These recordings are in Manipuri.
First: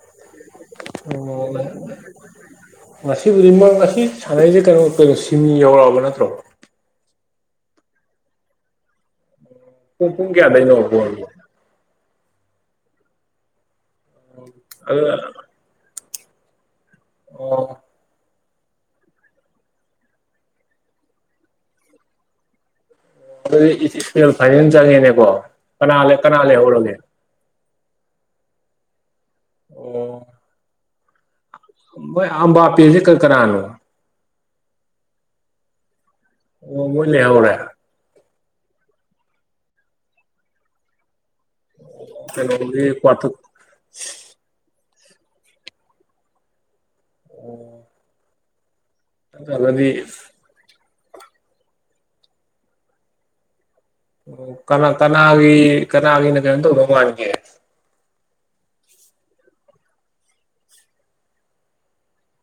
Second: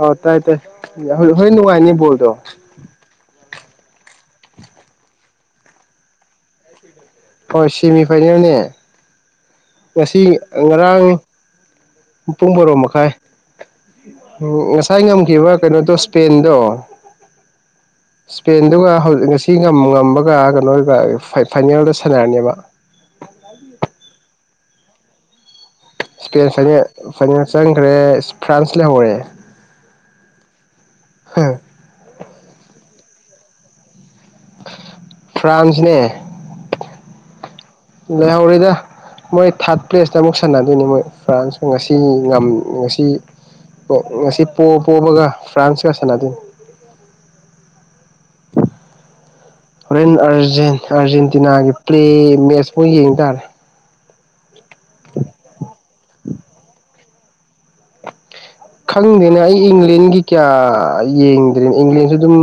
ꯑꯧ ꯇꯥꯏ ꯇꯥꯏ ꯍꯣꯔꯦꯜ ꯑꯣ ꯅꯨꯡꯉꯥꯏꯅꯤ ꯕꯣꯜꯗꯣ ꯉꯁꯤꯕꯨꯗꯤ ꯃꯣꯢ ꯉꯁꯤ ꯁꯥꯟꯅꯔꯤꯁꯦ ꯀꯩꯅꯣ ꯀꯩꯅꯣ ꯁꯤꯃꯤ ꯌꯧꯔꯛꯑꯕ ꯅꯠꯇ꯭ꯔꯣ ꯍ‌ꯣꯏ ꯁꯤꯃꯤ ꯐꯥꯏꯅꯦꯜꯅꯦ ꯄꯨꯡ ꯉꯁꯤ ꯄꯨꯡ ꯀꯌꯥꯗꯩꯅꯣ ꯉꯔꯥꯡ ꯕꯣꯜꯗꯤ ꯄꯨꯡ ꯚꯥꯔꯣ ꯃꯈꯥꯏ ꯉꯁꯥꯏ ꯑꯗꯨꯅ ꯉꯝꯈꯤꯕ ꯀꯩꯅꯣꯗꯣ ꯁ꯭ꯄꯦꯟꯗꯣ ꯑꯣ ꯁ꯭ꯄꯦꯟꯗꯨꯒ ꯉꯁꯤ ꯉꯝꯕꯒ ꯀꯩꯅꯣꯒ ꯐꯥꯏꯅꯦꯜꯗ ꯁꯥꯟꯅꯔꯅꯦꯕ ꯑꯗꯨꯗꯤ ꯁ꯭ꯄꯦꯟ ꯐꯥꯏꯅꯦꯜ ꯆꯪꯉꯦꯅꯦꯀꯣ ꯀꯅꯥ ꯂꯩ ꯀꯅꯥ ꯁ꯭ꯄꯦꯟ ꯐꯥꯢꯅꯦꯜ ꯂꯩꯍꯧꯔꯒꯦ ꯐꯥꯢꯅꯦꯜ ꯆꯪꯈ꯭ꯔꯦ ꯐ꯭ꯔꯥꯟꯁ ꯂꯩꯍꯧꯔꯦ ꯑꯣ ꯃꯣꯏ ꯑꯝꯕꯥꯄꯤꯦꯁꯤꯦ ꯀꯔꯤ ꯀꯅꯥꯅꯣ [inaudible] ꯐ꯭ꯔꯥꯟꯁꯅꯦ ꯃꯣꯢ ꯂꯩꯍꯧꯔꯦ ꯂꯩꯍꯧꯔꯦꯗ ꯃꯣꯏ ꯊꯥꯔꯠ ꯄ꯭ꯂꯦꯁꯇ ꯑꯃꯨꯛ ꯁꯥꯟꯅꯗꯣꯏꯅꯤ ꯃꯣꯏ ꯐ꯭ꯔꯥꯟꯁ ꯉꯁꯤ ꯉꯝ ꯀꯩꯅꯣꯒꯤ ꯀ꯭ꯋꯥꯇꯔ ꯉꯁꯤ ꯄꯣ ꯄꯣꯕꯒ ꯐ꯭ꯔꯥꯟꯁꯀ ꯁꯥꯟꯅꯗꯣꯏꯅꯤ ꯑꯣ ꯇꯥꯡ ꯆꯥꯗꯗꯤ ꯍꯣꯔꯦꯟ ꯑꯥꯔꯖꯦꯟ ꯑꯥꯔꯖꯦꯟꯇꯤꯅꯥꯒꯤ ꯄ꯭ꯂꯦ ꯃꯦꯠꯆ ꯑꯣꯢ ꯌꯦꯡ ꯇꯥꯔꯦ ꯀꯅꯥ ꯀꯅꯥꯒꯤ ꯀꯅꯥꯒꯤꯅ ꯀꯩꯅ‌ꯣ ꯇꯧꯗꯧ ꯃꯥꯟꯒꯦ ꯈꯪꯗꯦꯅꯦ ꯑꯩ ꯏꯪꯂꯦꯟꯒꯤ ꯀꯌꯥ ꯌꯦꯡꯗ꯭ꯔꯦꯅꯦ ꯏꯪꯂꯦꯟꯁꯨ ꯑꯗꯨꯝ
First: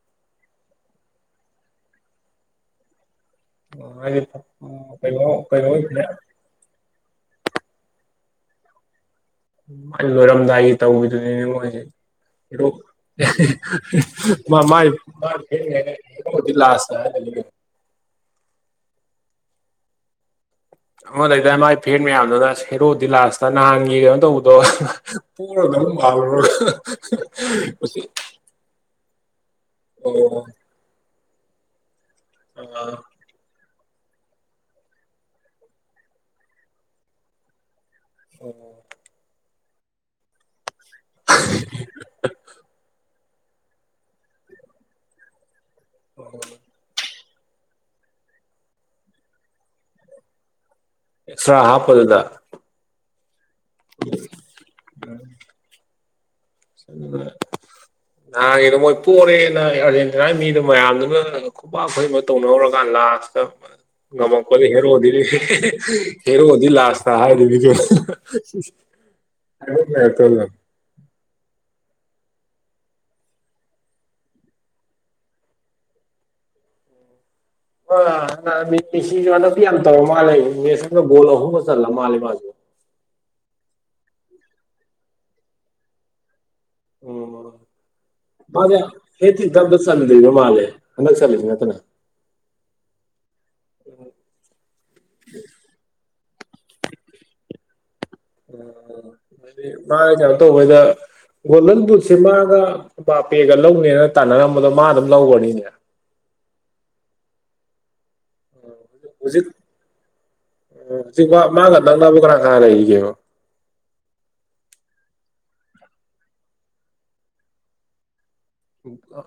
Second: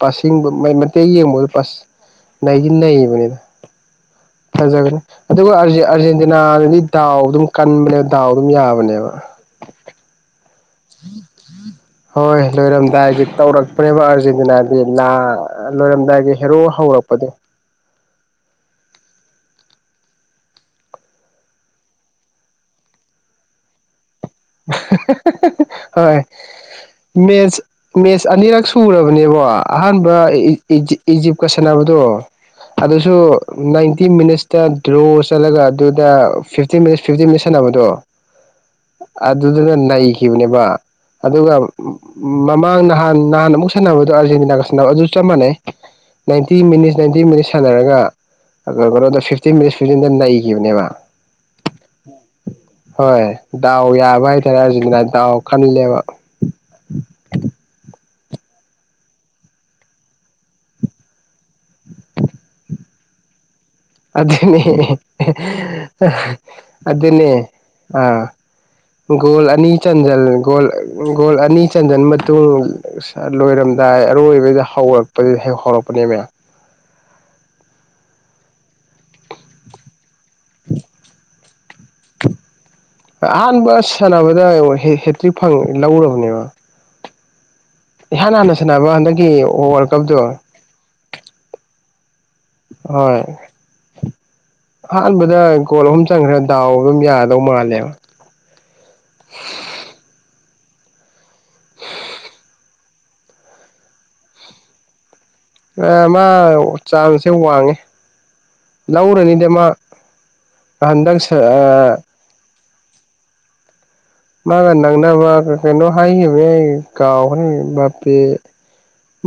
ꯄꯁꯤꯡꯕ ꯃꯩ ꯃꯇꯦꯛ ꯌꯦꯡꯕꯒ ꯄꯥꯁ ꯅꯩꯗꯤ ꯅꯩꯕꯅꯦꯗ ꯍꯥꯏꯗꯤ ꯐꯖꯒꯅꯤ ꯀꯩꯅꯣ ꯑꯗꯨꯒ ꯀꯩꯅꯣ ꯑꯔꯖꯦꯟ ꯑꯔꯖꯦꯟꯇꯤꯅꯥꯗꯗꯤ ꯗꯥꯎ ꯑꯗꯨꯝ ꯀꯟꯕꯅꯦꯕ ꯗꯥꯎ ꯑꯗꯨꯝ ꯌꯥꯕꯅꯦꯕ ꯎꯝ ꯂꯣꯏꯔꯝꯗꯥꯏꯒꯤ ꯇꯧꯕꯤꯗꯨꯅꯤꯅꯦ ꯃꯣꯢꯁꯦ ꯍꯣꯏ ꯍꯦꯔꯣ ꯂꯣꯏꯔꯝꯗꯥꯏꯒꯤ ꯇꯧꯔꯛꯄꯅꯦꯕ ꯃꯥ ꯑꯥꯔꯖꯦꯟꯇꯤꯅꯥꯗꯤ ꯃꯥꯏ ꯂꯥ ꯃꯥꯒꯤ ꯐꯦꯟꯒꯩꯅ ꯂꯣꯏꯔꯝꯗꯥꯏꯒꯤ ꯍꯦꯔꯣꯗꯤ ꯍꯦꯔꯣ ꯂꯥꯁꯇ ꯍꯧꯔꯛꯄꯗꯣ ꯍꯥꯏꯗꯨꯅꯤ ꯀꯩꯅꯣ ꯑꯃ ꯂꯩꯗꯥꯏ ꯃꯥꯒꯤ ꯐꯦꯟ ꯃꯌꯥꯝꯗꯨꯅ ꯍꯦꯔꯣꯗꯤ ꯂꯥꯁꯇ ꯅꯍꯥꯟꯒꯤ ꯀꯩꯅꯣ ꯇꯧꯕꯗꯣ ꯑꯗꯣ ꯄꯣꯔꯗꯧ ꯍꯣꯏ ꯃꯥꯜꯂꯨꯔꯒ ꯃꯁꯤ [inaudible] ꯁꯨꯔꯕꯅꯦꯕꯀꯣ ꯑꯍꯥꯟꯕ ꯏꯖꯤꯞꯀ ꯁꯥꯟꯅꯕꯗꯣ ꯑꯗꯨꯁꯨ ꯅꯥꯏꯟꯇꯤ ꯃꯤꯅꯠꯁꯇ ꯗ꯭ꯔꯣ ꯆꯠꯂꯒ ꯑꯗꯨꯗ ꯐꯤꯞꯇꯤꯟ ꯃꯤꯅꯠꯁ ꯐꯤꯞꯇꯤꯟ ꯃꯤꯅꯠꯁ ꯁꯥꯟꯅꯕꯗꯣ ꯑꯣ ꯑꯗꯨꯗꯅ ꯅꯩꯈꯤꯕꯅꯦꯕ ꯑꯗꯨꯒ ꯃꯃꯥꯡ ꯅꯍꯥꯟ ꯅꯍꯥꯟ ꯑꯃꯨꯛ ꯁꯥꯟꯅꯕꯗꯣ ꯑꯥꯔꯖꯦꯟꯇꯤꯅꯥꯒ ꯁꯥꯟꯅꯕꯗꯣ ꯆꯞ ꯃꯥꯟꯅꯩ ꯅꯥꯏꯟꯇꯤ ꯃꯤꯅꯤꯠ ꯅꯥꯏꯟꯇꯤ ꯃꯤꯅꯤꯠ ꯁꯥꯟꯅꯔꯒ ꯀꯩꯅꯣꯗ ꯐꯤꯞꯇꯤꯟ ꯃꯤꯅꯠꯁ ꯐꯤꯞꯇꯤꯟꯗ ꯅꯩꯈꯤꯕꯅꯦꯕ ꯑ‌ꯦ‍ꯛꯁꯇ꯭ꯔꯥ ꯍꯥꯞꯄꯗꯨꯗ ꯍꯣꯏ ꯗꯥꯎ ꯌꯥꯕ ꯍꯥꯏꯇꯥꯔꯦ ꯑꯔꯖ‌ꯦꯟꯇꯤꯅ ꯗꯥꯎ ꯈꯜꯂꯦꯕ [unintelligible] ꯅꯍꯥꯟꯒꯤꯗꯣ ꯃꯣꯏ ꯄꯣꯔꯦꯅ ꯑꯥꯔꯖꯦꯟꯇꯤꯅꯥꯒꯤ ꯃꯤꯗ‌ꯣ ꯃꯌꯥꯝꯗꯨꯅ ꯈꯨꯄꯥꯛ ꯇꯧꯅꯔꯨꯔꯀꯥꯟ ꯂꯥꯁꯇ ꯑꯗꯨꯅꯦ ꯉꯝꯃꯛꯄꯗꯤ ꯍꯦꯔꯣꯗꯤꯗꯤ ꯍꯦꯔꯣꯗꯤ ꯂꯥꯁꯇ ꯑꯗꯨꯅꯦ ꯍꯥꯏꯗꯨꯅꯤ [unintelligible] ꯑꯥ ꯒꯣꯜ ꯑꯅꯤ ꯆꯟꯖꯜ ꯀꯩꯅꯣ ꯒ‌ꯣꯜ ꯒꯣꯜ ꯑꯅꯤ ꯆꯟꯁꯤꯟ ꯃꯇꯨꯡ ꯂꯣꯏꯔꯝꯗꯥꯏ ꯑꯔꯣꯏꯕꯗ ꯍꯧꯔꯛꯄꯗꯨ ꯍꯦꯛ ꯍꯧꯔꯛꯄꯅꯦ ꯑ‌ ꯃꯦ ꯃꯦꯁꯤꯁꯨ ꯍꯟꯗꯛꯇꯤ ꯌꯥꯝ ꯇꯧꯔ ꯃꯥꯜꯂꯦ ꯃꯦꯁ ꯑꯃꯒ ꯒꯣꯜ ꯑꯍꯨꯝꯒ ꯆꯜꯂ ꯃꯥꯜꯂꯦ ꯃꯥꯖꯨ ꯑꯍꯥꯟꯕ ꯁꯥꯟꯅꯕꯗ ꯌꯦꯉꯣ ꯍꯦꯇ꯭ꯔꯤꯛ ꯐꯪ ꯂꯧꯔꯕꯅꯦꯕ ꯏꯍꯥꯟ ꯍꯥꯟꯅ ꯃꯥꯖꯦ ꯁꯥꯟꯅꯕ ꯍꯦꯠ ꯍꯟꯗꯛꯀꯤ ꯇ꯭ꯔꯤꯛꯇ ꯑꯝꯇ ꯋꯥꯔꯜ ꯆꯟꯗ꯭ꯔꯤꯕ ꯀꯞꯇꯣ ꯃꯥꯜꯂꯦ ꯍꯟꯗꯛ ꯆꯜꯂꯤꯁꯦ ꯅꯠꯇꯅ ꯍꯣꯏ ꯑꯍꯥꯟꯕꯗ ꯒꯣꯜ ꯑꯍꯨꯝ ꯆꯪꯈ꯭ꯔꯦ ꯗꯥꯎ ꯑꯗꯨꯝ ꯌꯥꯗꯧ ꯃꯥꯜꯂꯦꯕ [unintelligible] ꯃꯥꯅ ꯀꯩꯅꯣ ꯇꯧꯕꯩꯗ ꯒꯣꯜꯗꯟ ꯕꯨꯠꯁꯦ ꯃꯥꯒ ꯕꯥꯄꯦꯒ ꯂꯧꯅꯦꯅ ꯇꯥꯟꯅꯔꯝꯕꯗꯣ ꯃꯥ ꯑꯗꯨꯝ ꯂꯧꯒ꯭ꯔꯅꯤꯅꯦ ꯑꯦ ꯃꯥ ꯆꯥꯟꯁꯁꯦ ꯋꯥꯡꯉꯦ ꯍꯧꯖꯤꯛ ꯂꯧꯔꯅꯤꯗ ꯃꯥ ꯎꯝ ꯅꯍꯥꯟꯗꯪ ꯍꯧꯖꯤꯛ ꯃꯥ ꯃꯥꯒ [unintelligible] [unintelligible] ꯃꯥꯒꯥ ꯅꯛꯅꯕ ꯀꯩꯅꯣ ꯍꯥꯏꯒꯤꯕꯅꯦ ꯑꯩ ꯀꯥꯎꯕꯅꯤꯅꯦ ꯕꯥꯄꯦ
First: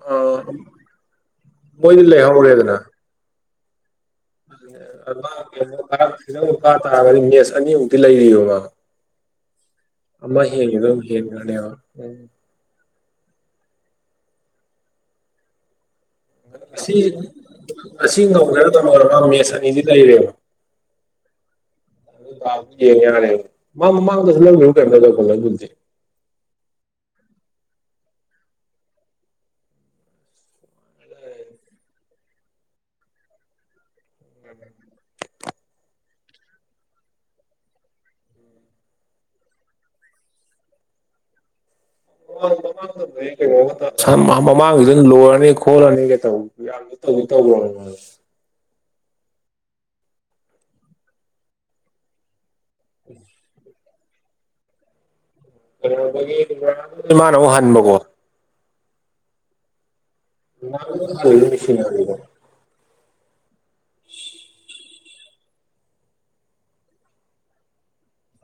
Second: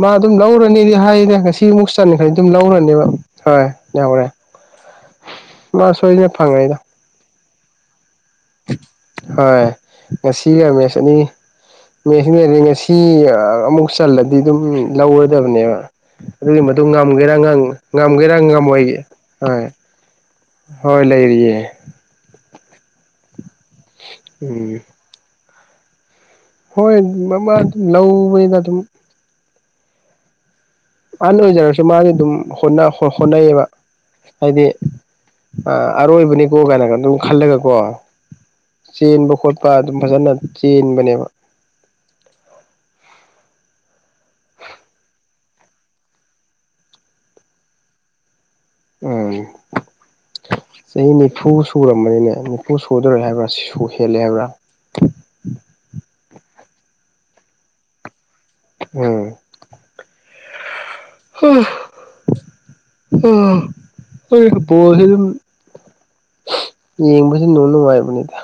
ꯃꯥ ꯑꯗꯨꯝ ꯂꯧꯔꯅꯤꯗꯤ ꯍꯥꯏꯗ ꯉꯁꯤꯃꯨꯛ ꯃꯣꯏꯗꯤ ꯆꯟꯈꯔꯗꯤ ꯑꯗꯨꯝ ꯂꯧꯔꯅꯦꯕ ꯍꯣꯏ ꯌꯥꯎꯔꯦ ꯃꯥ ꯁꯣꯏꯗꯅ [unintelligible] ꯀꯥ‌ ꯐꯪꯉꯅꯤꯗ ꯇꯥꯔꯒꯗꯤ ꯃꯦꯁ ꯑꯅꯤꯃꯨꯛꯇꯤ ꯂꯩꯔꯤꯕ ꯃꯥ ꯍꯣꯏ ꯑꯃ ꯉꯁꯤꯒ ꯍꯦꯟꯒꯤꯕꯗꯣ ꯃꯦꯁ ꯑꯗꯨꯝ ꯑꯅꯤ ꯍꯦꯟꯒ꯭ꯔꯅꯦꯕ ꯎꯝ [unintelligible] ꯏ ꯑꯃꯨꯛ ꯆꯜꯂꯗꯤ ꯑꯗꯨꯝ ꯂꯧꯔꯗꯕꯅꯦꯕ ꯑꯗꯨꯒꯤ ꯃꯇꯨꯡ ꯑꯁꯤ ꯉꯝꯒꯦꯔꯥ ꯑꯁꯤ ꯉꯝꯒꯦꯔꯥ ꯉꯝꯒꯗ꯭ꯔ ꯉꯝꯃꯣꯏ ꯉꯝꯃꯣꯏꯗ꯭ꯔ ꯃꯥ ꯃꯦꯠꯁ ꯑꯅꯤꯗꯤ ꯂꯩꯔꯦꯕ ꯍꯣꯏ ꯂꯩꯥꯔꯤꯌꯦ ꯑꯗꯨ ꯀꯥꯕꯗꯨ ꯌꯦꯡ ꯌꯥꯔꯦ ꯃꯥ ꯃꯃꯥꯡꯗꯁꯨ ꯎꯝ ꯂꯧꯈꯤꯕ ꯀꯩꯅꯣꯝ [unintelligible] ꯍꯣꯏ ꯃꯃꯥ ꯗꯨꯝ ꯂꯧꯌꯦꯗ ꯑꯗꯨꯝ ꯑꯍꯟ ꯑꯣꯏꯖꯔꯁꯨ ꯃꯥꯗꯤ ꯑꯗꯨꯝ ꯍꯣꯠꯅ ꯍꯣꯠꯅꯩꯌꯦꯕ ꯍꯥꯏꯗꯤ ꯑꯔꯣꯏꯕꯅꯤꯀꯣ ꯀꯥꯏꯅꯒ ꯑꯗꯨꯝ ꯈꯜꯂꯒꯀꯣ ꯆꯦꯟꯕ ꯈꯣꯠꯄ ꯑꯗꯨꯝ ꯐꯖꯅ ꯆꯦꯟꯕꯅꯦꯕ [unintelligible] ꯃꯃꯥꯡꯒꯤꯗ ꯂꯣꯏꯔꯅꯤ ꯈꯣꯠꯂꯅꯤ ꯀꯩ ꯇꯧꯕ [unintelligible] ꯎꯝ ꯆꯍꯤ ꯅꯤꯐꯨ ꯁꯨꯔꯝꯃꯅꯤꯅꯦ ꯅꯤꯐꯨ ꯁꯨꯗꯣꯔꯦ ꯍꯥꯏꯕ꯭ꯔꯥ ꯁꯨ ꯍꯦꯜꯂꯦ ꯍꯥꯏꯕ꯭ꯔꯥ [unintelligible] ꯏꯃꯥꯅ ꯑꯃꯨꯛ ꯍꯟꯕꯀꯣ ꯎꯝ [unintelligible] ꯑꯥ ꯃꯣꯏ ꯕꯣꯜꯁꯤꯗꯨꯝ [unintelligible] ꯌꯦꯡꯕꯁꯦ ꯅꯨꯡꯗꯤ ꯅꯨꯡꯉꯥꯏꯕꯅꯤꯗ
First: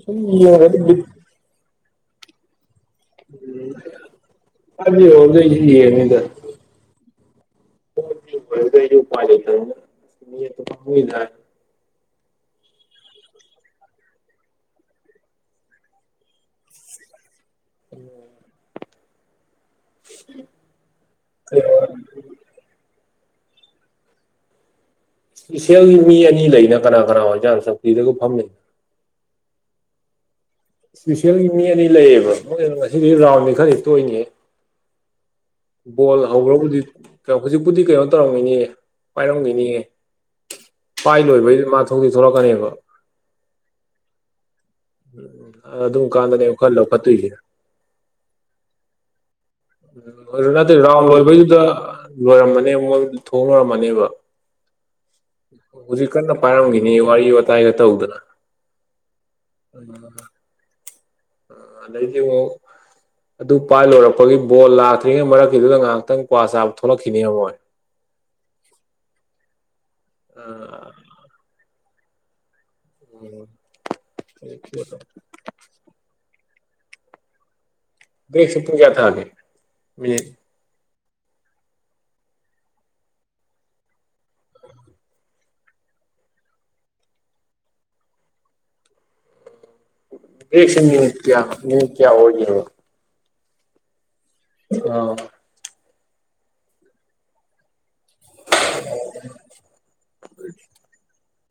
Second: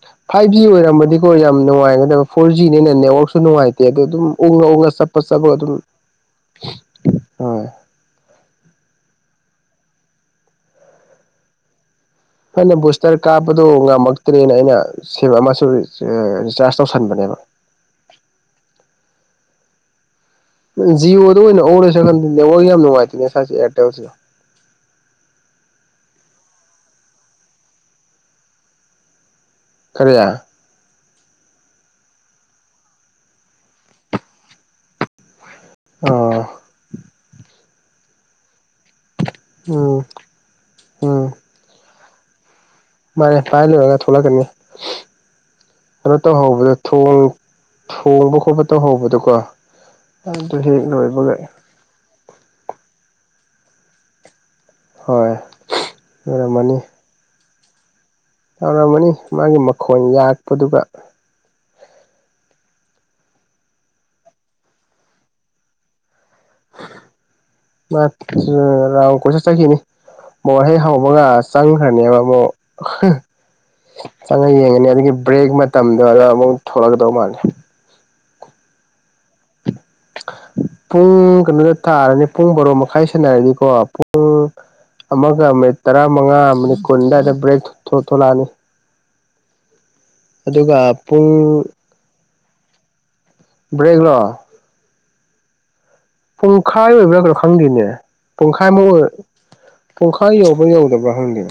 ꯁꯨꯝ ꯐꯥꯏꯚ ꯖꯤ ꯌꯦꯡꯉꯒꯗꯤ ꯕꯤꯠ ꯑꯣꯏꯔꯝꯕꯗꯤꯀꯣ ꯌꯥꯝ ꯅꯨꯡꯉꯥꯏꯒꯗꯕ ꯐꯣꯔ ꯖꯤꯅꯤꯅ ꯅꯦꯠꯋꯔꯛꯁꯨ ꯅꯨꯡꯉꯥꯏꯇꯦ ꯑꯗꯨꯗ ꯑꯗꯨꯝ ꯎꯡꯉ ꯎꯡꯉ ꯐꯥꯏꯚ ꯆꯞꯄ ꯖꯦꯔꯣꯗ ꯆꯞꯄꯒ ꯑꯩꯁꯨ ꯑꯗꯨꯝ ꯍꯣꯏ [unintelligible] ꯐꯅ ꯕꯨꯁꯇꯔ ꯀꯥꯞꯄꯗꯣ ꯉꯝꯃꯛꯇ꯭ꯔꯦꯅ ꯑꯩꯅ ꯁꯦꯕ ꯑꯃꯁꯨ ꯑ ꯔꯤꯆꯥꯔꯖ ꯇꯧꯁꯟꯕꯅꯦꯕ [unintelligible] [unintelligible] ꯖꯤꯑꯣꯗ ꯑꯣꯏꯅ ꯑꯣꯟꯂꯁꯤꯔ ꯈꯟꯕꯅꯦ ꯅꯦꯠꯋꯥꯛ ꯌꯥꯝ ꯅꯨꯡꯉꯥꯏꯇꯦꯅꯦ ꯁꯥꯏꯁꯦ ꯑꯦꯌꯥꯔꯇꯦꯜꯁꯦ ꯏꯁꯦꯜꯒꯤ ꯃꯤ ꯑꯅꯤ ꯂꯩꯅ ꯀꯅꯥ ꯀꯅꯥ ꯑꯣꯏꯖꯥꯟ ꯆꯧꯀ꯭ꯔꯤꯗꯒ ꯐꯝꯃꯤꯁꯦ ꯀꯔꯤ ꯏꯁꯄꯤꯁꯦꯜꯒꯤ ꯃꯤ ꯑꯅꯤ ꯂꯩꯌꯦꯕ ꯃꯣꯏ ꯉꯁꯤꯗꯤ ꯔꯥꯎꯟꯗꯤ ꯈꯔꯗꯤ ꯇꯣꯏꯅꯤ ꯕꯣꯜ ꯍꯧꯈ꯭ꯔꯕꯨꯗꯤ ꯍꯧꯖꯤꯛꯄꯨꯗꯤ ꯀꯩꯅꯣ ꯇꯧꯔꯝꯒꯤꯅꯤꯌꯦ ꯄꯥꯏꯔꯝꯒꯤꯅꯤꯌꯦ ꯎꯝ ꯄꯥꯏ ꯎꯝ ꯂꯣꯏꯕꯩ ꯃꯥ ꯊꯣꯡꯗꯤ ꯊꯣꯛꯂꯛꯀꯅꯦꯕ ꯃꯥꯅꯦ ꯄꯥꯏ ꯂꯣꯏꯒ ꯊꯣꯛꯂꯛꯀꯅꯤ ꯎꯝ ꯑꯗꯨꯝ ꯀꯥꯟꯗꯅꯦ ꯈꯔ ꯂꯧꯈꯠꯇꯣꯏꯁꯤꯅ ꯍꯣꯡꯕ ꯈꯣꯠꯄ ꯇꯧꯍꯧꯕꯗꯣꯀꯣ [unintelligible] ꯑꯗꯨ ꯅꯠꯇꯦ ꯍꯦꯛ ꯔꯥꯎꯟꯗ ꯂꯣꯏꯕꯒ ꯂꯣꯏꯕꯩꯗꯨꯗ ꯂꯣꯏꯔꯝꯃꯅꯦꯕ ꯃꯣꯏ ꯊꯣꯡ ꯂꯣꯏꯔꯝꯃꯅꯦꯕ ꯍꯣꯏ ꯍꯧꯖꯤꯛ ꯀꯟꯅ ꯄꯥꯏꯔꯝꯈꯤꯅꯦ ꯋꯥꯔꯤ ꯋꯥꯇꯥꯏꯒ ꯇꯧꯗꯅ ꯌꯥꯧꯔꯝꯃꯅꯤ ꯃꯥꯒꯤ ꯃꯈꯣꯟ ꯌꯥꯔꯛꯄꯗꯨꯒ ꯗꯩꯗꯤꯉ ꯑꯗꯨ ꯄꯥꯏ ꯂꯣꯏꯔꯛꯄꯒꯤ ꯕꯣꯜ ꯂꯥꯛꯇ꯭ꯔꯤꯉꯩ ꯃꯔꯛꯀꯤꯗꯨꯗ ꯉꯥꯏꯍꯥꯛꯇꯪ ꯀ꯭ꯋꯥ ꯆꯥꯕ ꯊꯣꯛꯂꯛꯈꯤꯅꯤ ꯃꯣꯏ ꯔꯥꯎꯟ ꯀꯣꯏꯠ ꯆꯠꯈꯤꯅꯤ ꯃꯣꯔ ꯍꯩ ꯍꯕꯒ ꯆꯪꯈ꯭ꯔꯅꯦꯕ ꯑꯃꯛ ꯆꯪꯉꯒ ꯌꯦꯡꯉꯅꯤ ꯑꯗꯨꯒꯤ ꯕ꯭ꯔꯦꯛ ꯇꯝꯗꯔꯒ ꯑꯃꯨꯛ ꯊꯣꯛꯂꯛꯀꯗꯧ ꯃꯥꯜꯂꯦ ꯕꯦꯛꯁꯨ ꯄ ꯀꯌꯥ ꯊꯦ ꯃ ꯄꯨꯡ ꯀꯩꯅꯣꯗ ꯊꯥꯔꯅꯤ ꯄꯨꯡ ꯕꯔꯣ ꯃꯈꯥꯏ ꯁꯟꯅꯔꯅꯤꯀꯣ ꯄꯨꯡ ꯑꯃꯒ ꯑꯃꯠ ꯇꯔꯥꯃꯉꯥ ꯃꯤꯅꯤꯠ ꯀꯨꯟ ꯑꯗꯨꯋꯥꯏꯗ ꯕ꯭ꯔꯦꯛ ꯊꯣꯛꯂꯛꯑꯅꯤ ꯑꯦꯁ ꯑꯗꯨꯒ ꯄꯨꯡ ꯀꯌꯥ ꯅꯤꯡ ꯀꯌꯥ ꯍꯒꯣ ꯕ꯭ꯔꯦꯛ ꯂꯣ ꯑ ꯄꯨꯡꯈꯥꯏ ꯑꯣꯏꯕ꯭ꯔꯥ ꯀ꯭ꯔꯣ ꯈꯪꯗꯦꯅꯦ ꯄꯨꯡꯈꯥꯏ ꯑꯃ ꯑꯣꯏ ꯄꯨꯡꯈꯥꯏ ꯌꯧꯕ꯭ꯔꯥ ꯌꯧꯗꯕ꯭ꯔꯥ ꯍꯪꯉꯦ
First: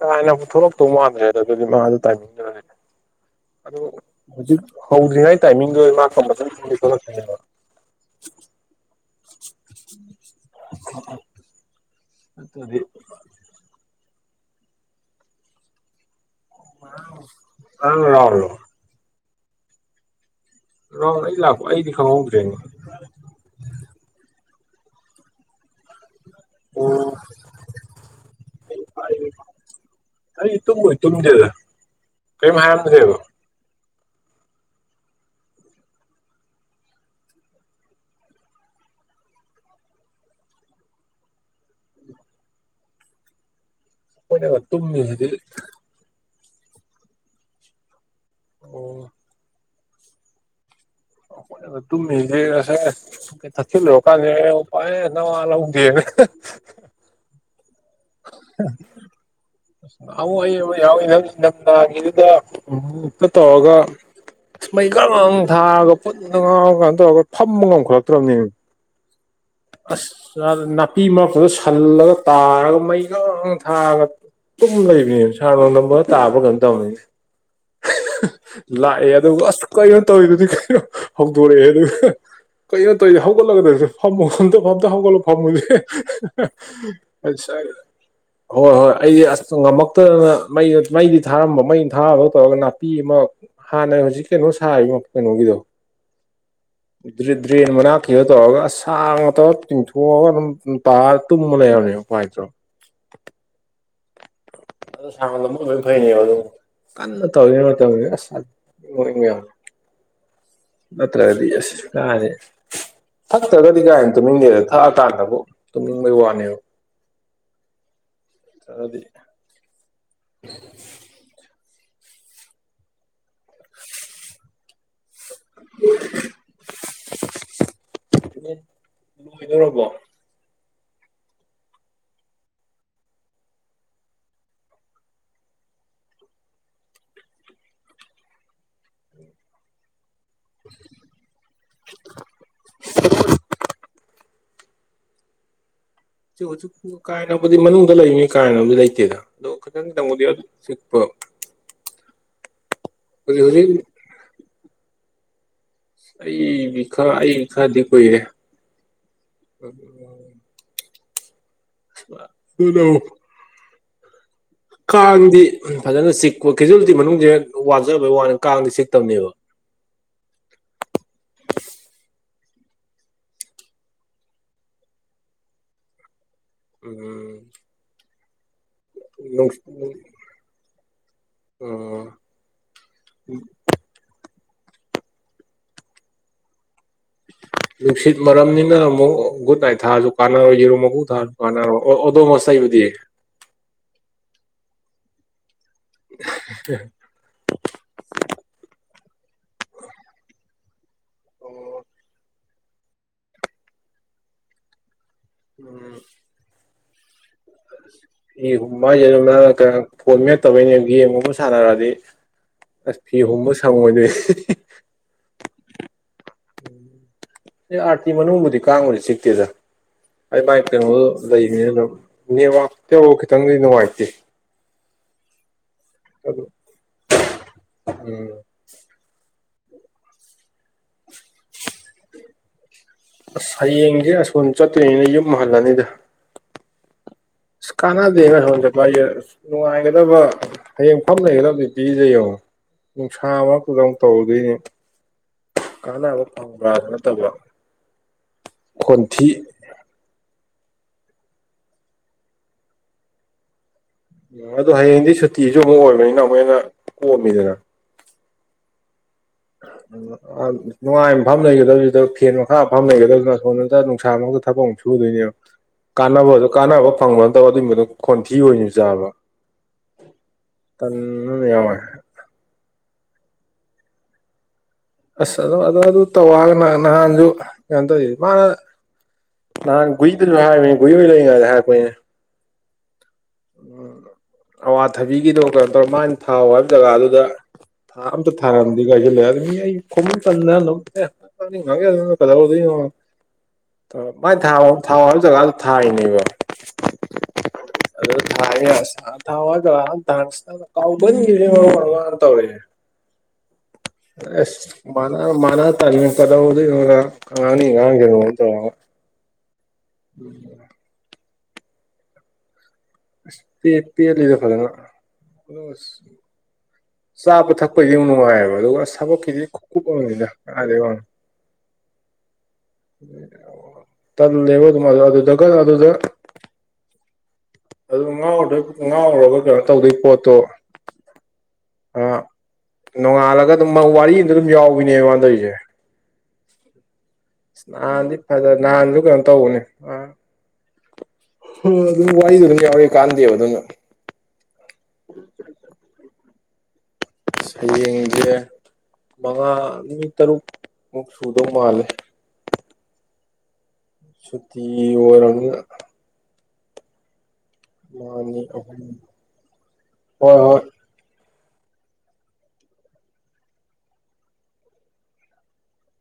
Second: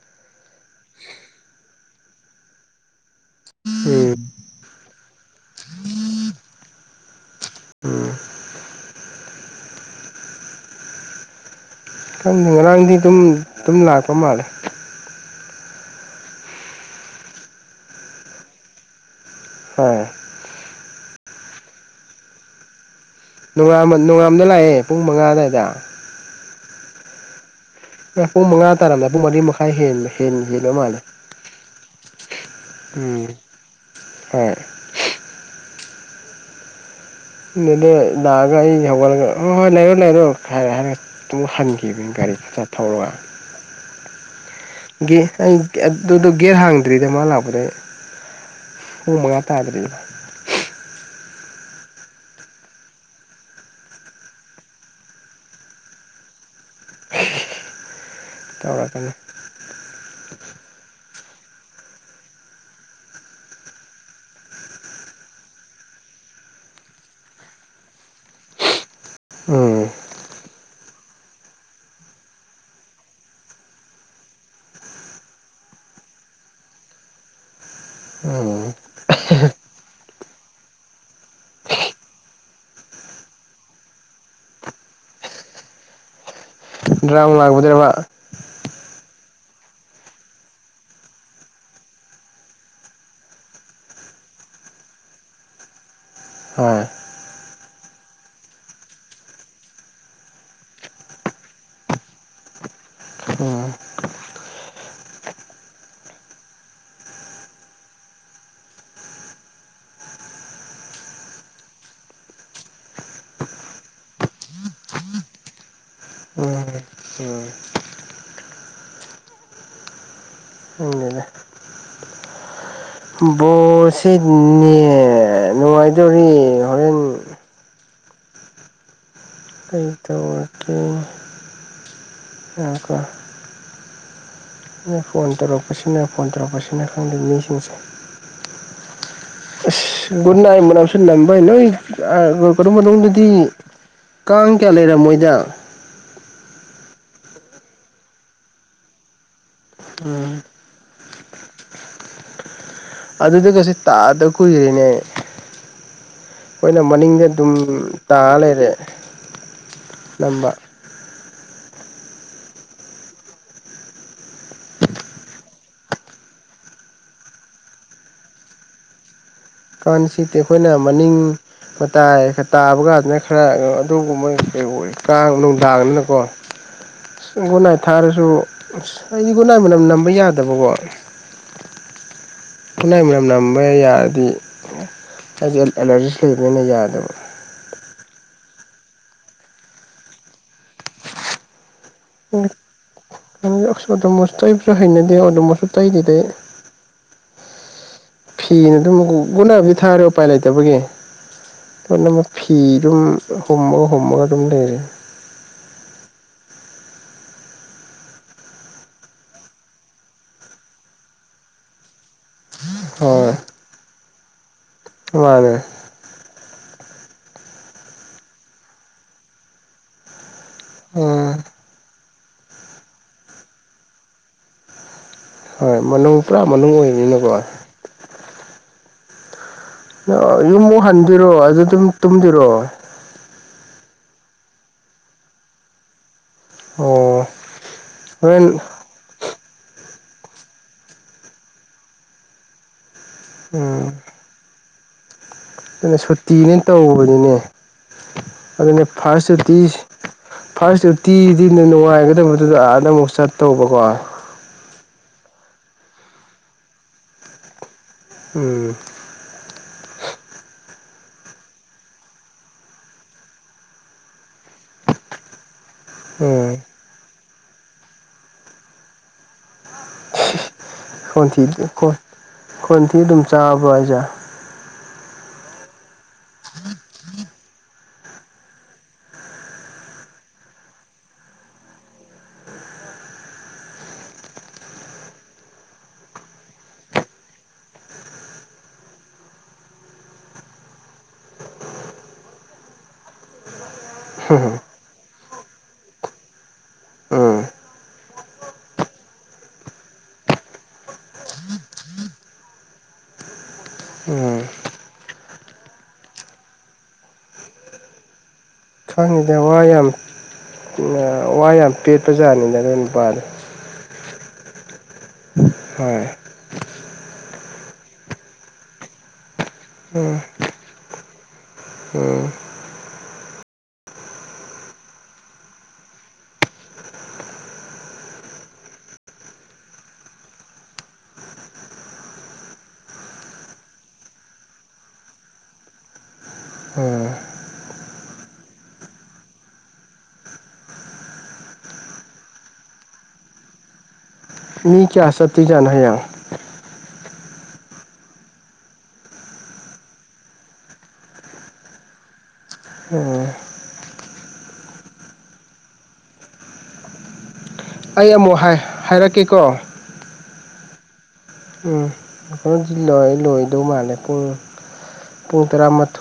ꯀꯥꯏꯅ ꯑꯃꯨꯛ ꯊꯣꯛꯂꯛꯇꯧ ꯃꯥꯟꯗ꯭ꯔꯦꯗ ꯑꯗꯨꯗꯤ ꯃꯥꯗꯣ ꯇꯥꯏꯃꯤꯡꯗꯨ ꯑꯗꯨ ꯎꯝ ꯍꯧꯖꯤꯛ ꯍꯧꯗ꯭ꯔꯤꯉꯩ ꯇꯥꯏꯃꯤꯡꯗꯣ ꯃꯥ ꯀꯄꯜꯁꯔꯤ ꯊꯣꯛꯇꯤ ꯊꯣꯛꯂꯛꯀꯅꯦꯕ ꯑ ꯈꯪꯗꯦ ꯉꯔꯥꯡꯗꯤ ꯑꯗꯨꯝ ꯑꯗꯨꯝ ꯂꯥꯛꯄ ꯃꯥꯜꯂꯦ ꯑ ꯌꯥꯎꯔꯂꯣ ꯑꯣ ꯔ ꯑꯩ ꯂꯥꯛꯄ ꯑꯩꯗꯤ ꯈꯪꯍꯧꯗ꯭ꯔꯦꯅꯦ ꯅꯣꯡꯉꯥ ꯅꯣꯡꯉꯥꯝꯗ ꯂꯥꯛꯑꯦ ꯄꯨꯡ ꯃꯉꯥ ꯑꯗꯨꯗꯥꯏꯗ ꯑ ꯄꯨꯡ ꯃꯉꯥ ꯇꯥꯔꯝꯗꯥ ꯄꯨꯡ ꯃꯔꯤ ꯃꯈꯥꯏ ꯑꯩ ꯍꯦꯟꯂꯕ ꯇꯨꯝꯕꯨꯗꯤ ꯃꯥꯜꯂꯦ ꯇꯨꯝꯗꯦꯗ ꯀꯔꯤꯝ ꯍꯥꯏꯔꯝꯗꯦꯕꯣ ꯍ ꯗ ꯂꯥꯛꯑꯒ ꯑꯩ ꯍꯧꯒꯠꯂꯒ ꯍꯣꯏ ꯍꯣꯏ ꯂꯩꯔꯣ ꯂꯩꯔꯣ ꯍꯥꯏꯔꯦ ꯍꯥꯏꯔꯦ ꯑꯗꯨꯨꯡ ꯍꯟꯈꯤꯕꯅꯤ ꯒꯥꯔꯤ ꯆꯠ ꯊꯧꯔꯒ ꯑꯩꯈꯣꯏꯅꯒ ꯇꯨꯝꯃꯤꯁꯤꯗꯤ ꯑꯩ ꯑꯗꯨꯗꯣ ꯒꯦꯔ ꯍꯥꯡꯗ꯭ꯔꯤꯗ ꯃꯥ ꯂꯥꯛꯄꯗ ꯑꯣ ꯍ ꯃꯥꯇꯗ꯭ꯔꯤ ꯇꯨꯃꯤ ꯑꯁꯦ ꯊ ꯂꯀꯅꯤ ꯄꯑ ꯅꯉ ꯂꯧꯕꯗ ꯇꯧꯔꯛꯀꯅꯤ ꯑ ꯑꯃ ꯑꯩ ꯑꯃ ꯌꯥꯎꯋꯤ ꯅꯪ ꯅꯝꯗꯥꯒꯤꯗꯨꯗ ꯇꯧꯔꯒ ꯃꯩꯒ ꯊꯥꯔꯒ ꯄꯨꯠ ꯉꯥꯡꯔꯒ ꯀꯥꯏꯅ ꯇꯧꯔꯒ ꯐꯝꯕ ꯉꯝꯈꯠꯂꯛꯇ꯭ꯔꯕꯅꯦ ꯎꯝ ꯑꯁ ꯅꯥꯄꯤ ꯃꯔꯛꯇꯨꯗ ꯁꯜꯂꯒ ꯇꯥꯔꯒ ꯃꯩꯒ ꯊꯥꯒ ꯑꯗꯨꯨꯝ ꯂꯩꯕꯅꯦꯕ ꯁꯥꯔ ꯂꯣꯡ ꯅꯝꯕ ꯇꯥꯕ ꯀꯩꯅꯣ ꯇꯧꯅꯤꯅꯦ ꯎꯝ ꯂꯥꯛꯑꯦ ꯑꯗꯨꯒ ꯑꯁꯨꯛ ꯀꯩꯅꯣ ꯇꯧꯋꯗꯨꯗꯤ ꯀꯩꯅꯣ ꯍꯧꯗꯣꯔꯛꯑꯦ ꯑꯗꯨꯒ ꯀꯩꯅꯣ ꯇꯧꯔꯤꯦ ꯍꯧꯒꯠꯂꯒꯗꯧꯁꯦ ꯐꯝꯃꯨ ꯐꯝꯇ ꯐꯝꯇ ꯍꯧꯒꯠꯂꯣ ꯐꯝꯃꯨꯁꯦ ꯗ꯭ꯔꯥꯝ ꯂꯥꯛꯕꯗ꯭ꯔꯕ ꯍꯣꯏ ꯍꯣꯏ ꯑꯩꯗꯤ ꯑꯁ ꯉꯝꯃꯛꯇꯗꯅ ꯃꯩ ꯃꯩꯗꯤ ꯊꯥꯔꯝꯕ ꯃꯩ ꯊꯥꯔꯗ ꯇꯧꯔꯒ ꯅꯥꯄꯤ ꯑꯃ ꯍꯥꯟꯅꯩ ꯍꯧꯖꯤꯛ ꯀꯩꯅꯣ ꯁꯥꯔꯤꯕ ꯀꯩꯅꯣꯒꯤꯗꯣ ꯍꯣꯏ ꯗ꯭ꯔꯦꯟ ꯃꯅꯥꯛ ꯀꯤꯔ ꯇꯧꯔꯒꯁꯥꯡ ꯉꯧ ꯇꯤꯡꯊꯣꯛꯑꯒ ꯑꯗꯨꯝꯥꯔ ꯇꯨꯝꯕ ꯂꯩꯔꯅꯦꯕ ꯄꯄꯥꯥꯏ ꯆꯣ ꯎꯝ ꯑ ꯁꯥꯡ ꯐꯩꯅꯤ ꯑꯗꯨ ꯀꯟꯅ ꯇꯧꯔꯤꯉꯩ ꯃꯇꯝꯁ ꯑꯁꯕ ꯌꯥꯎ ꯑꯠꯇꯒꯗꯤ ꯀꯦ ꯊꯛꯇ꯭ꯔꯒꯗꯤꯅ‌ꯦ [unintelligible] ꯊꯛꯑꯀꯥꯟꯗꯕꯨ ꯇꯨꯝꯅꯤꯡꯕꯩ ꯋꯥꯅꯦꯕ ꯎꯝ ꯎꯝ [unintelligible] ꯈꯪꯗꯦꯗ [unintelligible] ꯕꯣꯁꯤꯅꯦ ꯅꯨꯡꯉꯥꯏꯗꯣꯔꯤ ꯍꯣꯔꯦꯟ [unintelligible] [unintelligible] [unintelligible] ꯐꯣꯟ ꯇꯧꯔꯛꯄꯁꯤꯅ ꯐꯣꯟ ꯇꯧꯔꯛꯄꯁꯤꯅ ꯈꯪꯗꯦ ꯃꯤꯁꯤꯡꯁꯦ ꯑꯁ ꯒꯨꯗ ꯅꯥꯏꯠ ꯃꯅꯝꯁꯨ ꯅꯝꯗꯥꯏ ꯅꯣꯏ ꯑꯥ ꯀꯩꯅ‌ꯣ ꯃꯅꯨꯡꯗꯗꯤ ꯀꯥꯡ ꯀꯌꯥ ꯂꯩꯔꯝꯃꯣꯏꯗ ꯀꯥ ꯍ‌ꯦꯟꯅꯕꯨꯗꯤ ꯃꯅꯨꯡꯗ ꯂꯩꯕꯅꯤꯟ ꯀꯥ ꯍ‌ꯦꯟꯅꯕꯨꯗꯤ ꯂꯩꯇꯦꯗ ꯑꯗꯣ ꯈꯤꯇꯪ ꯇꯪꯕꯨꯗꯤ ꯎꯝ ꯆꯤꯛꯄ ꯍꯧꯖꯤꯛ ꯍꯧꯖꯤꯛ ꯑꯗꯨꯗꯨꯒꯁꯤ ꯇꯥꯗ ꯀꯨꯏꯔꯦꯅꯦ ꯈ‌ꯣꯏꯅ ꯑꯩꯗꯤ ꯈꯔ ꯃꯅꯤꯡꯗ ꯑꯩ ꯑꯗꯨꯝ ꯈꯔꯗꯤ ꯇꯥ ꯀꯨꯏꯔꯦ ꯂꯩꯔꯦ ꯑꯅꯝꯕ [unintelligible] ꯀꯥꯡꯗꯤ ꯐꯖꯅ ꯆꯤꯛꯄ ꯀ‌ꯦꯖꯨꯜꯇꯤ ꯃꯅꯨꯡꯁ‌ꯦ ꯋꯥꯖꯕꯩ ꯋꯥꯅꯤ ꯀꯥꯡꯗꯤ ꯆꯤꯛꯇꯕꯅꯦꯕ ꯀꯥꯡ ꯆꯤꯛꯇ‌ꯦ ꯑꯩꯈꯣꯏꯅ ꯃꯅꯤꯡ ꯃꯇꯥꯏ ꯇꯥꯕꯒꯥꯟꯗꯅ ꯈꯔ ꯑꯗꯨꯒꯨꯝꯕ ꯀꯩ ꯑꯣꯏ ꯀꯥꯡ ꯅꯨꯡꯗꯥꯡꯗꯅꯀꯣ ꯎꯝ ꯒꯨꯠꯅꯥꯏꯠ ꯊꯥꯔꯁꯨ ꯑꯁ ꯑꯩꯗꯤ ꯒꯨꯠꯅꯥꯏꯠ ꯃꯅꯝ ꯅꯝꯕ ꯌꯥꯗꯕꯀꯣ ꯎꯝ ꯐꯤꯟꯅꯥꯏ ꯃꯅꯝ ꯅꯝꯕ ꯌꯥꯔꯗꯤ ꯑꯩꯖ‌ꯦ ꯑꯦꯂꯔꯖꯤꯁꯨ ꯂꯩꯕꯅꯤꯅ ꯌꯥꯗꯕ ꯅꯨꯡꯁꯤꯠ ꯃꯔꯝꯅꯤꯅ ꯑꯃꯨꯛ ꯒꯨꯠ ꯅꯥꯏꯠ ꯊꯥꯔꯁꯨ ꯀꯥꯟꯅꯔꯣꯏ ꯌꯦꯔꯨꯝ ꯃꯀꯨ ꯊꯥꯔ‌ꯣ [unintelligible] ꯑꯣꯗꯣ ꯃꯆꯩꯕꯗꯤ ꯑꯣꯛꯁ‌ꯣꯗ‌ꯣꯃ‌ꯣꯁ ꯇꯩꯕꯁꯨ ꯍꯩꯅꯗꯦ ꯑꯗꯨꯝꯁꯨ ꯇꯩꯗ‌ꯦꯗ ꯑꯩ ꯐꯤꯅ ꯑꯗꯨꯝ ꯒꯨꯠꯅꯥꯏꯠꯄꯨꯗꯤ ꯊꯥꯔꯦ ꯎꯄꯥꯏ ꯂꯩꯇꯕꯒꯤ ꯑꯗꯨꯝ ꯐꯤꯗꯨꯝ ꯍꯨꯝꯃ ꯍꯨꯝꯃꯒ ꯑꯗꯨꯝ ꯂꯩꯔꯦ ꯎꯝ ꯐꯤ ꯍꯨꯝꯕ ꯍꯥꯏꯖ‌ꯦ ꯅꯪ ꯀ ꯐꯣꯟ ꯃꯦꯟꯇꯕꯩꯅꯦ ꯒ‌ꯦꯝꯒꯨꯝꯕ ꯁꯥꯟꯅꯔꯛꯗꯤ ꯑꯁ ꯐꯤ ꯍꯣꯏ ꯍꯨꯝꯕ ꯁꯪꯉ‌ꯣꯏꯗꯩꯟ ꯃꯥꯅꯦ ꯑꯦ ꯑꯥꯔꯇꯤ ꯃꯅꯨꯡꯕꯨꯗꯤ ꯀꯥꯡꯕꯨꯗꯤ ꯆꯤꯛꯇꯦꯗ ꯍꯥꯏ ꯃꯥꯏ ꯀꯩꯅꯣꯗꯣ ꯎꯝ ꯂꯩꯕꯅꯤꯅ ꯗꯨꯝ ꯅꯦꯠꯋꯥꯛꯇ‌ꯣ ꯈꯤꯇꯪꯗꯤ ꯅꯨꯡꯉꯥꯏꯇꯦ ꯍꯣꯏ ꯃꯅꯨꯡ ꯄꯨꯔꯥ ꯑꯗꯨ ꯃꯅꯨꯡ ꯑꯣꯏꯕꯅꯤꯅꯀꯣ ꯎꯝ ꯑꯥ ꯌꯨꯝꯃꯨꯛ ꯍꯟꯗꯨꯏꯔꯣ ꯑꯗꯨꯗꯨꯝ ꯇꯨꯝꯗꯨꯏꯔꯣ ꯑꯁ ꯍꯌꯦꯡꯁꯦ ꯑꯁꯣꯝ ꯆꯠꯇꯣꯏꯅꯤꯅ ꯌꯨꯝ ꯍꯜꯂꯅꯤꯗ ꯑꯣ ꯑꯁ ꯀꯥꯟꯅꯥꯗ‌ꯦꯗ ꯍꯣꯔꯦꯟ ꯍꯧꯖꯤꯛ ꯑꯁ ꯅꯨꯡꯉꯥꯏꯒꯗꯕ ꯍꯌꯦꯡ ꯐꯝ ꯂꯩꯒꯗꯕ ꯗ꯭ꯌꯨꯇꯤꯖ‌ꯦ ꯌꯦꯡꯉꯣ ꯅꯨꯡꯁꯥ ꯃꯔꯛꯇꯨꯗ ꯃꯨꯛ ꯇꯧꯗꯣꯏꯅꯦ ꯑꯗꯨꯅ‌ ꯁꯨꯇꯤꯅꯦ ꯅꯠꯇꯕ ꯇꯧꯕꯅꯤꯅꯦ ꯑꯗꯨꯅꯦ ꯈꯣꯟꯊꯤ ꯐꯥꯔꯁ ꯁꯨꯇꯤ ꯐꯥꯔꯁ ꯗ꯭ꯌꯨꯇꯤꯗꯤꯅ‌ꯦ ꯅꯨꯡꯉꯥꯏꯒꯗꯕꯗꯨꯗ ꯑꯥꯗ ꯑꯃꯨꯛ ꯆꯠꯇꯧꯕꯀꯣ ꯎꯝ ꯑꯗꯣ ꯍꯌꯦꯡꯗꯤ ꯁꯨꯇꯤꯁꯨ ꯑꯃꯨꯛ ꯑꯣꯏꯕꯅꯤꯅ ꯑꯃꯨꯛ ꯍꯦꯟꯅ ꯀꯣꯝꯃꯤꯗꯅ ꯎꯝ [unintelligible] ꯅꯨꯡꯉꯥꯏꯕ ꯃꯐꯝ ꯂꯩꯒꯗꯧꯁꯤꯗ ꯐꯦꯟ ꯃꯈꯥ ꯐꯝ ꯂꯩꯒꯗꯕꯅꯤꯅ ꯑꯁꯣꯝꯗ ꯅꯨꯡꯁꯥ ꯃꯛꯇ ꯊꯕꯛ ꯑꯃꯨꯛ ꯁꯨꯗꯣꯏꯅꯦꯕ [unintelligible] ꯀꯥꯟꯅꯕꯗꯣ ꯎꯝ ꯀꯥꯟꯅꯕ ꯐꯪꯕ ꯅꯠꯇꯕ ꯑꯗꯨꯒꯤ ꯃꯊꯛ ꯈꯣꯟꯊꯤ ꯑꯣꯏꯅ ꯆꯥꯕ ꯈꯣꯟꯊꯤ ꯇꯟꯕ ꯌꯥꯎꯋꯦ ꯈꯣꯟꯊꯤ ꯑꯗꯨꯝ ꯆꯥꯕ꯭ꯔ‌ꯣ ꯍꯥꯏꯖꯦ ꯑꯁ ꯑꯗꯨꯝ ꯑꯗꯨ ꯑꯗꯨ ꯇꯧ ꯍꯥꯏꯒꯅ ꯅꯍꯥꯟꯁꯨ ꯀꯩꯅ‌ꯣ ꯇꯧꯋꯤ ꯃꯥꯅ ꯅ ꯒꯨꯏꯗꯁꯨ ꯍꯥꯏꯕꯅ‌ꯦ ꯒꯨꯏ ꯃ‌ꯣꯏ ꯂꯩꯉꯥꯏ ꯍꯥꯏꯔꯛꯄꯅ‌ꯦ ꯑꯋꯥꯊꯕꯤꯒꯤꯗꯣꯛ ꯀꯔ ꯇꯧꯔ ꯃꯥꯅ ꯊꯥꯎ ꯍꯥꯏꯕ ꯖꯒꯥꯗꯨꯗ ꯑꯝꯇ ꯊꯥꯔꯑꯗꯤ ꯀꯁꯤ ꯂꯩ ꯃꯤ ꯑꯩ ꯈꯣꯃ ꯆꯂꯅ ꯃꯥꯒꯦ ꯀꯗꯥ ꯑꯣꯏꯗ ꯃꯥꯏ ꯊ ꯊꯥꯎ ꯍꯥꯏꯕ ꯖꯒꯥꯁꯨ ꯊꯥꯅꯦꯕ ꯎꯝ ꯑꯗꯨꯗ ꯊꯦ ꯊꯥꯎꯒ ꯀꯥꯎꯕꯦ ꯋꯥ ꯋꯥꯔ ꯇꯧꯔꯦ ꯎꯝ ꯃ ꯃꯅ ꯇꯥꯡꯃꯤ ꯄꯗꯗꯤ ꯏꯅꯤ ꯉꯥꯡꯉꯣ ꯇꯉ ꯐꯪꯉꯤꯗꯦ ꯋꯥ ꯌꯥꯝꯃꯤ ꯎꯝ ꯋꯥ ꯌꯥꯝ ꯄꯦꯠꯄ ꯖꯥꯠꯅꯤꯅ ꯑꯗꯨꯣꯏꯅ ꯄꯥꯜꯂꯤ ꯄ ꯄ ꯂꯤꯗ ꯐꯗꯅ ꯍꯣꯏ ꯆꯥꯕ ꯊꯛꯄꯗꯤ ꯌꯥꯝ ꯅꯨꯡꯉꯥꯏꯌꯦꯕ ꯑꯗꯨꯒ ꯊꯕꯛꯀꯤꯗꯤꯀꯨꯞ ꯑꯃꯅꯤꯅꯤꯅ ꯑꯗꯩ ꯋꯥ ꯑꯣ ꯇ ꯂꯩꯦꯕ ꯑꯗꯨ ꯑꯗꯨꯗꯒ ꯑꯗꯨꯗ ꯑꯗꯨ ꯉꯥꯎꯔꯗꯣꯏ ꯉꯥꯎꯔꯒ ꯀꯩꯅꯣ ꯇꯧꯗꯣꯏ ꯄꯣꯠꯇꯣ ꯑ ꯅꯣꯡꯉꯥꯜꯂꯒ ꯑꯗꯨꯝ ꯋꯥꯔꯤ ꯑꯃꯗ ꯑꯗꯨꯝ ꯌꯥꯎꯏꯅꯦꯉꯟꯗꯔꯤꯁꯦ ꯑꯣ ꯅꯍꯥꯟꯗꯤ ꯐꯖꯦ ꯅꯍꯥꯟꯁꯨ ꯀꯩꯅꯣ ꯇꯧꯕꯅꯦ ꯑ ꯎ ꯑꯗꯨ ꯋꯥꯔꯤꯔꯦ ꯀꯥꯟꯗ ꯑꯗꯨ ꯃꯤ ꯀꯌꯥ ꯁꯊꯨꯖꯥꯟꯅ ꯍꯥꯏ ꯌꯥ ꯁꯌꯦꯦꯡꯁꯦ ꯃꯉꯥꯅꯤ ꯇꯔꯨꯛꯃꯨꯛ ꯁꯨꯗꯧ ꯃꯥꯜꯂꯦ ꯎꯝ ꯁꯨꯇꯤ ꯑꯣꯏꯔ ꯑꯩ ꯑꯃꯨꯛ ꯃꯥꯅꯤ ꯍꯥꯏ ꯑꯍꯨꯝ ꯍꯥꯏꯔꯛꯀꯦꯀꯣ ꯍꯣꯏ ꯍꯣꯏ ꯎꯝ ꯑꯩꯁꯤꯂꯣꯏ ꯂꯣꯏꯗꯧ ꯃꯥꯜꯂꯦ ꯄꯨꯡ ꯄꯨꯡ ꯇꯔꯥꯃꯊꯣꯏ